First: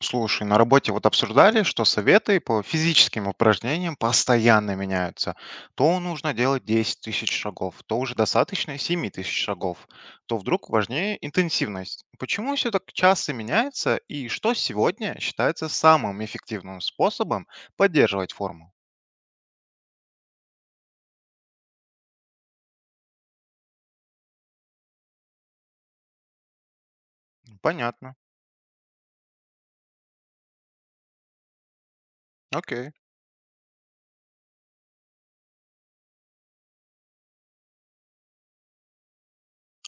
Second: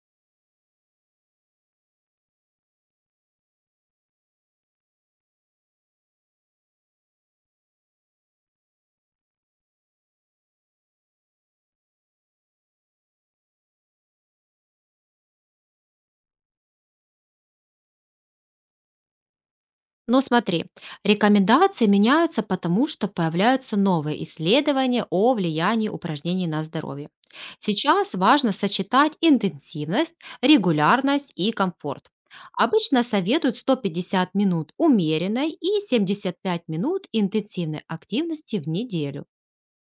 Слушай, на работе вот обсуждали, что советы по физическим упражнениям постоянно меняются. То нужно делать 10 тысяч шагов, то уже достаточно 7 тысяч шагов, то вдруг важнее интенсивность. Почему все так часто меняется и что сегодня считается самым эффективным способом поддерживать форму? Но смотри, рекомендации меняются, потому что появляются новые исследования о влиянии упражнений на здоровье. Сейчас Понятно. важно сочетать интенсивность, регулярность и комфорт. Окей. Обычно советуют 150 минут умеренной и 75 минут интенсивной активности в неделю.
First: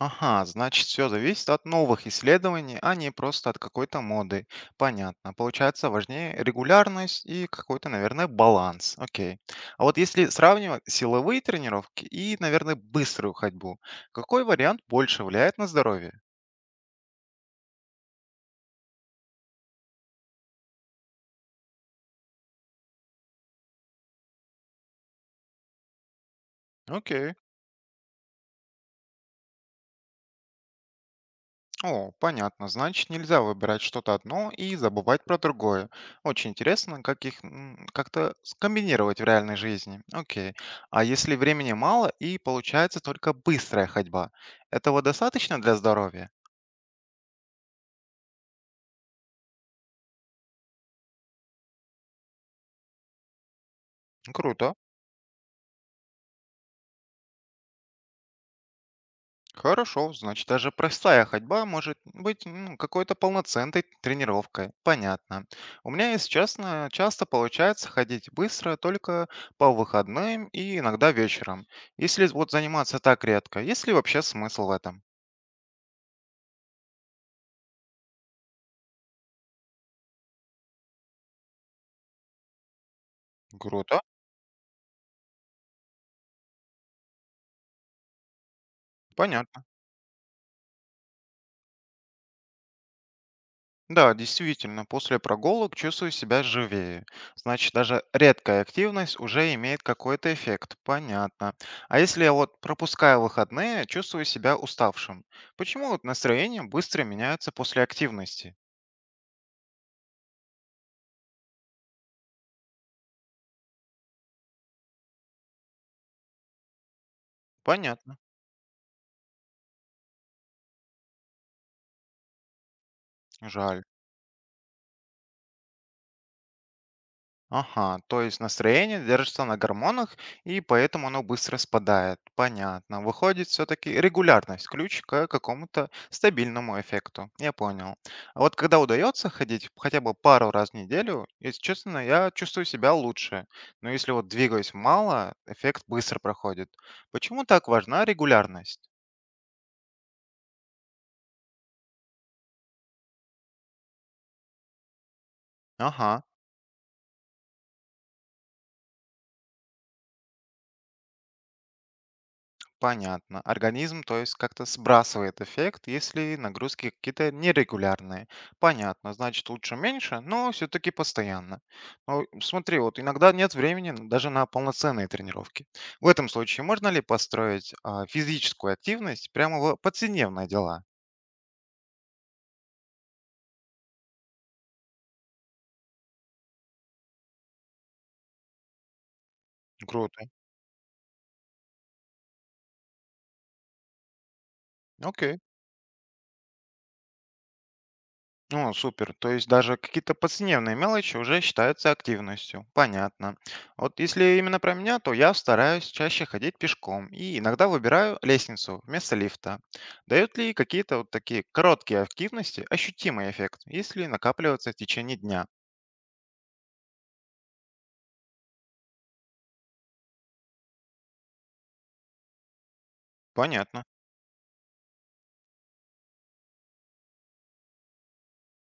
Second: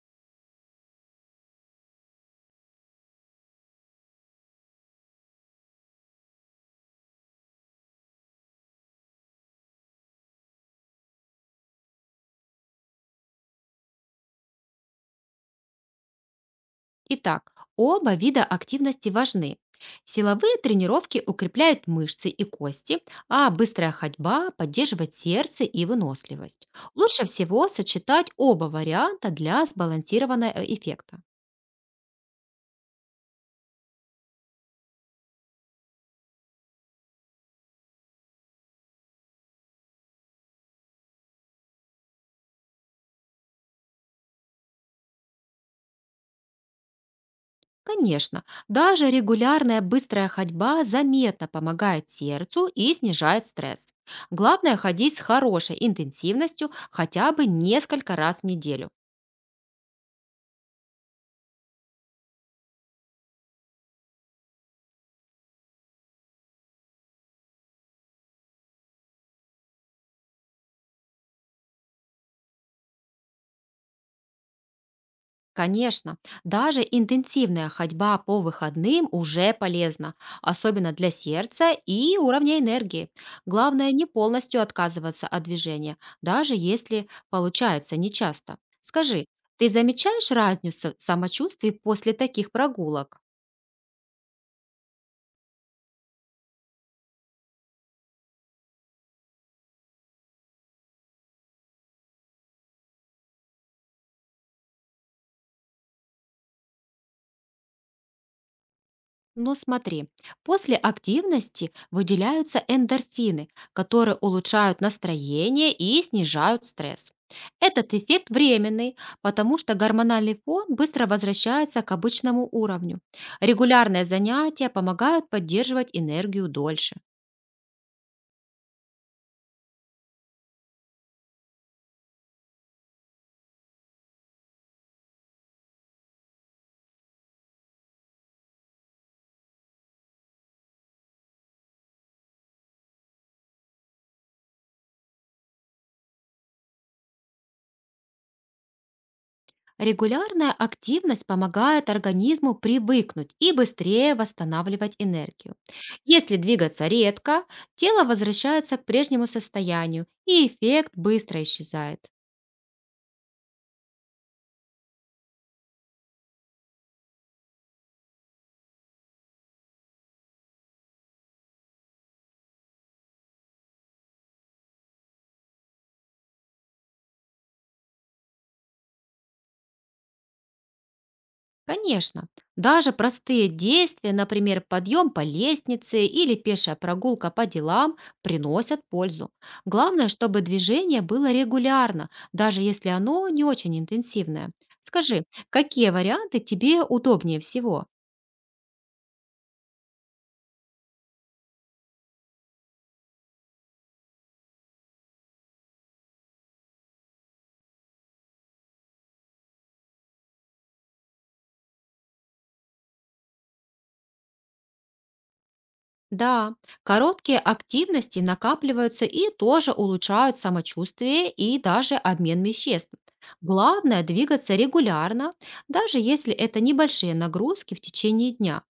Ага, значит, все зависит от новых исследований, а не просто от какой-то моды. Понятно. Получается, важнее регулярность и какой-то, наверное, баланс. Окей. А вот если сравнивать силовые тренировки и, наверное, быструю ходьбу, какой вариант больше влияет на здоровье? Итак, оба вида активности важны. Силовые тренировки укрепляют мышцы и кости, а быстрая ходьба поддерживает сердце и выносливость. Лучше Окей. всего сочетать оба варианта для сбалансированного эффекта. О, понятно. Значит, нельзя выбирать что-то одно и забывать про другое. Очень интересно, как их как-то скомбинировать в реальной жизни. Окей. А если времени мало и получается только быстрая ходьба, этого достаточно для здоровья? Конечно, даже регулярная быстрая ходьба заметно помогает сердцу и снижает стресс. Круто. Главное ходить с хорошей интенсивностью хотя бы несколько раз в неделю. Хорошо, значит, даже простая ходьба может быть ну, какой-то полноценной тренировкой. Понятно. У меня, если честно, часто получается ходить быстро только по выходным и иногда вечером. Если вот заниматься так редко, есть ли вообще смысл в этом? Конечно, даже интенсивная ходьба по выходным уже полезна, особенно для сердца и уровня энергии. Главное Круто. не полностью отказываться от движения, даже если получается нечасто. Скажи, Понятно. ты замечаешь разницу в самочувствии после таких прогулок? Да, действительно, после прогулок чувствую себя живее. Значит, даже редкая активность уже имеет какой-то эффект. Понятно. А если я вот пропускаю выходные, чувствую себя уставшим. Почему вот настроение быстро меняется после активности? Ну смотри, после активности выделяются эндорфины, которые улучшают настроение и снижают стресс. Этот Понятно. эффект временный, потому что гормональный фон быстро возвращается к обычному уровню. Жаль. Регулярные занятия помогают поддерживать энергию дольше. Ага, то есть настроение держится на гормонах, и поэтому оно быстро спадает. Понятно. Выходит, все-таки регулярность ключ к какому-то стабильному эффекту. Я понял. А вот когда удается ходить хотя бы пару раз в неделю, если честно, я чувствую себя лучше. Но если вот двигаюсь мало, эффект быстро проходит. Почему так важна регулярность? Регулярная активность помогает организму привыкнуть и быстрее восстанавливать энергию. Ага. Если двигаться редко, тело возвращается к прежнему состоянию, и эффект быстро исчезает. Понятно. Организм, то есть, как-то сбрасывает эффект, если нагрузки какие-то нерегулярные. Понятно, значит, лучше меньше, но все-таки постоянно. Но смотри, вот иногда нет времени даже на полноценные тренировки. В этом случае можно ли построить физическую активность прямо в повседневные дела? Конечно, даже простые действия, например, подъем по лестнице или пешая прогулка по делам, приносят пользу. Главное, Круто. чтобы движение было регулярно, даже если оно не очень интенсивное. Скажи, Окей. какие варианты тебе удобнее всего? Ну супер. То есть даже какие-то повседневные мелочи уже считаются активностью. Понятно. Вот если именно про меня, то я стараюсь чаще ходить пешком и иногда выбираю лестницу вместо лифта. Дают ли какие-то вот такие короткие активности ощутимый эффект, если накапливаться в течение дня? Да, короткие активности накапливаются и тоже улучшают самочувствие и даже обмен веществ. Понятно. Главное двигаться регулярно, даже если это небольшие нагрузки в течение дня.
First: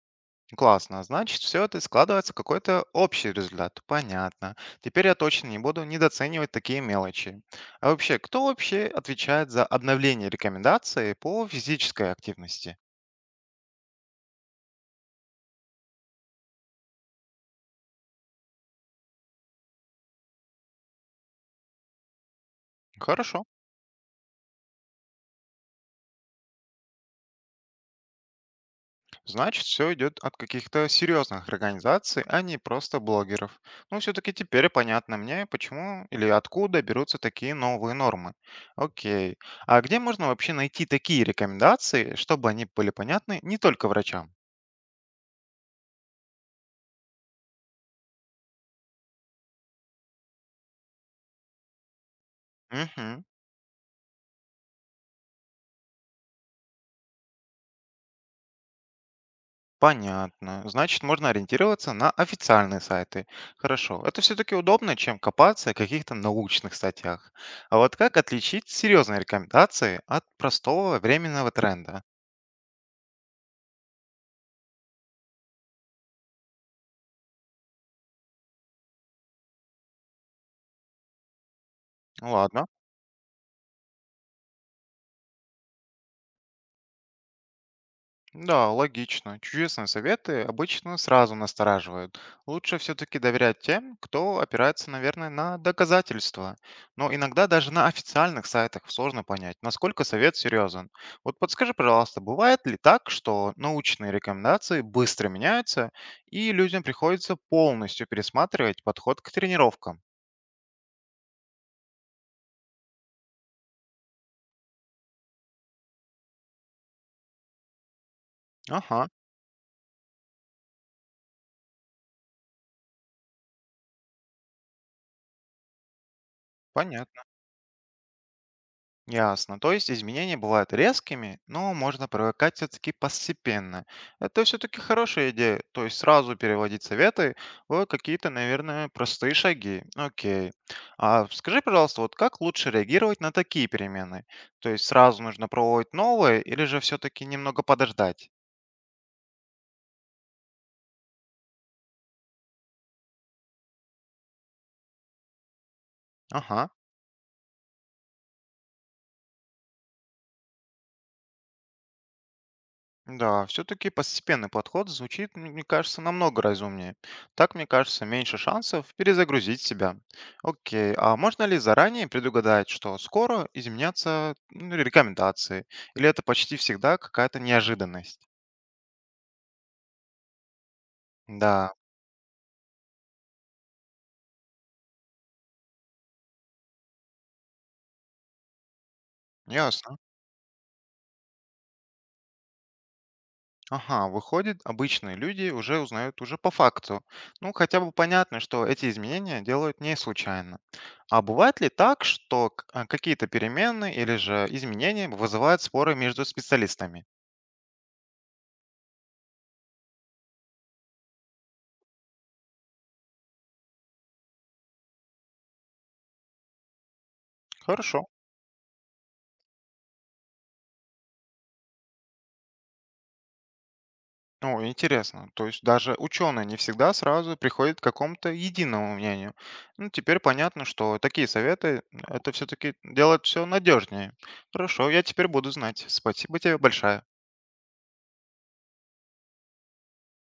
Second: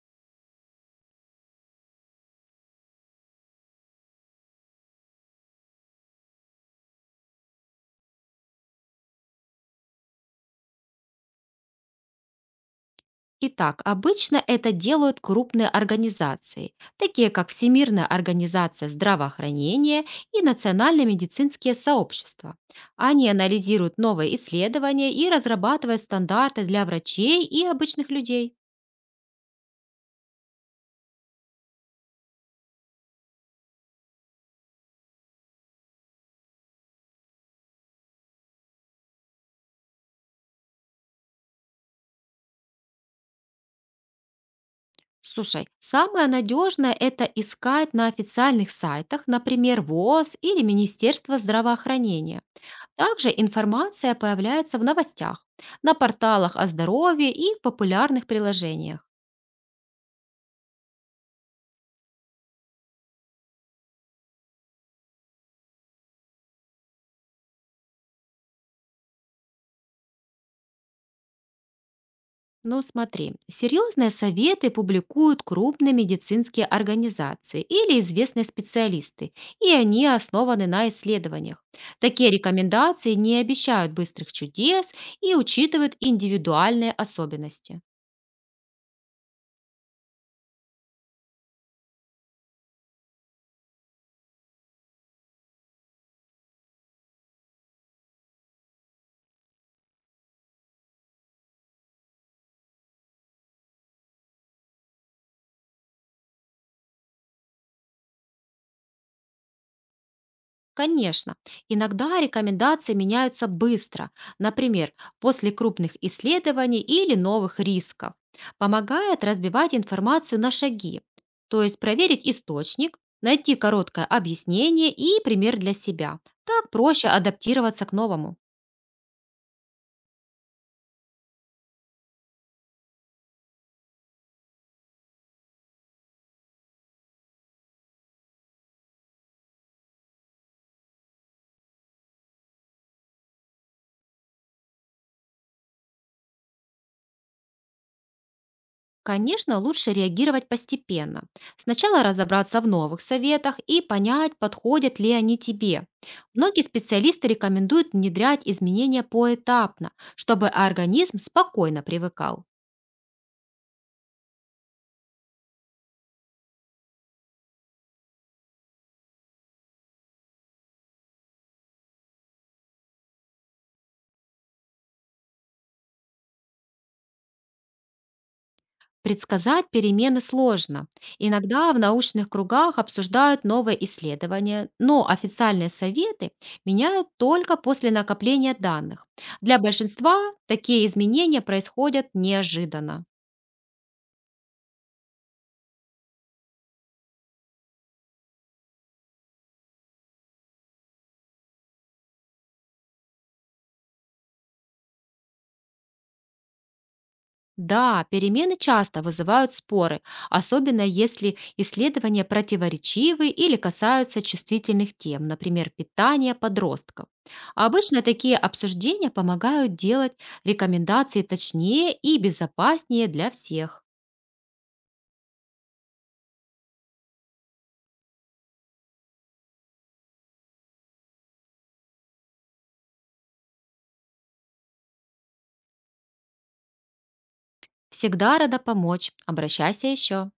Классно. Значит, все это складывается в какой-то общий результат. Понятно. Теперь я точно не буду недооценивать такие мелочи. А вообще, кто вообще отвечает за обновление рекомендаций по физической активности? Итак, обычно это делают крупные организации, такие как Всемирная организация здравоохранения и национальные медицинские сообщества. Они Хорошо. анализируют новые исследования и разрабатывают стандарты для врачей и обычных людей. Значит, все идет от каких-то серьезных организаций, а не просто блогеров. Ну, все-таки теперь понятно мне, почему или откуда берутся такие новые нормы. Окей. А где можно вообще найти такие рекомендации, чтобы они были понятны не только врачам? Слушай, самое надежное– это искать на официальных сайтах, например, ВОЗ или Министерство здравоохранения. Мгм. Также информация появляется в новостях, на порталах о здоровье и в популярных приложениях. Понятно. Значит, можно ориентироваться на официальные сайты. Хорошо. Это все-таки удобно, чем копаться в каких-то научных статьях. А вот как отличить серьезные рекомендации от простого временного тренда? Но смотри, серьезные советы публикуют крупные медицинские организации или известные специалисты, и они основаны на исследованиях. Такие Ну, ладно. рекомендации не обещают быстрых чудес и учитывают индивидуальные особенности. Да, логично. Чудесные советы обычно сразу настораживают. Лучше все-таки доверять тем, кто опирается, наверное, на доказательства. Но иногда даже на официальных сайтах сложно понять, насколько совет серьезен. Вот подскажи, пожалуйста, бывает ли так, что научные рекомендации быстро меняются, и людям приходится полностью пересматривать подход к тренировкам? Конечно, иногда рекомендации меняются быстро, например, после крупных исследований или новых рисков. Ага, Помогает разбивать информацию на шаги, то есть проверить источник, найти короткое объяснение и пример для себя. Так проще понятно. адаптироваться к новому. Ясно. То есть изменения бывают резкими, но можно привыкать все-таки постепенно. Это все-таки хорошая идея. То есть сразу переводить советы в какие-то, наверное, простые шаги. Окей. А скажи, пожалуйста, вот как лучше реагировать на такие перемены? То есть сразу нужно пробовать новые, или же все-таки немного подождать? Конечно, лучше реагировать постепенно. Сначала разобраться в новых советах и понять, подходят ли они тебе. Многие Ага. специалисты рекомендуют внедрять изменения поэтапно, чтобы организм спокойно привыкал. Да, все-таки постепенный подход звучит, мне кажется, намного разумнее. Так, мне кажется, меньше шансов перезагрузить себя. Окей, а можно ли заранее предугадать, что скоро изменятся ну, рекомендации? Или это почти всегда какая-то неожиданность? Предсказать перемены сложно. Иногда Да, в научных кругах обсуждают новые исследования, но официальные советы меняют только после накопления данных. Для ясно. большинства такие изменения происходят неожиданно. Ага, выходит, обычные люди уже узнают уже по факту. Ну, хотя бы понятно, что эти изменения делают не случайно. А бывает ли так, что какие-то перемены или же изменения вызывают споры между специалистами? Да, перемены часто вызывают споры, особенно если исследования противоречивы или касаются чувствительных тем, например, питания подростков. А Хорошо. обычно такие обсуждения помогают делать рекомендации точнее и безопаснее для всех. Ну, интересно. То есть даже ученые не всегда сразу приходят к какому-то единому мнению. Ну, теперь понятно, что такие советы, это все-таки делает все надежнее. Хорошо, я теперь буду знать. Спасибо тебе большое. Всегда рада помочь. Обращайся еще.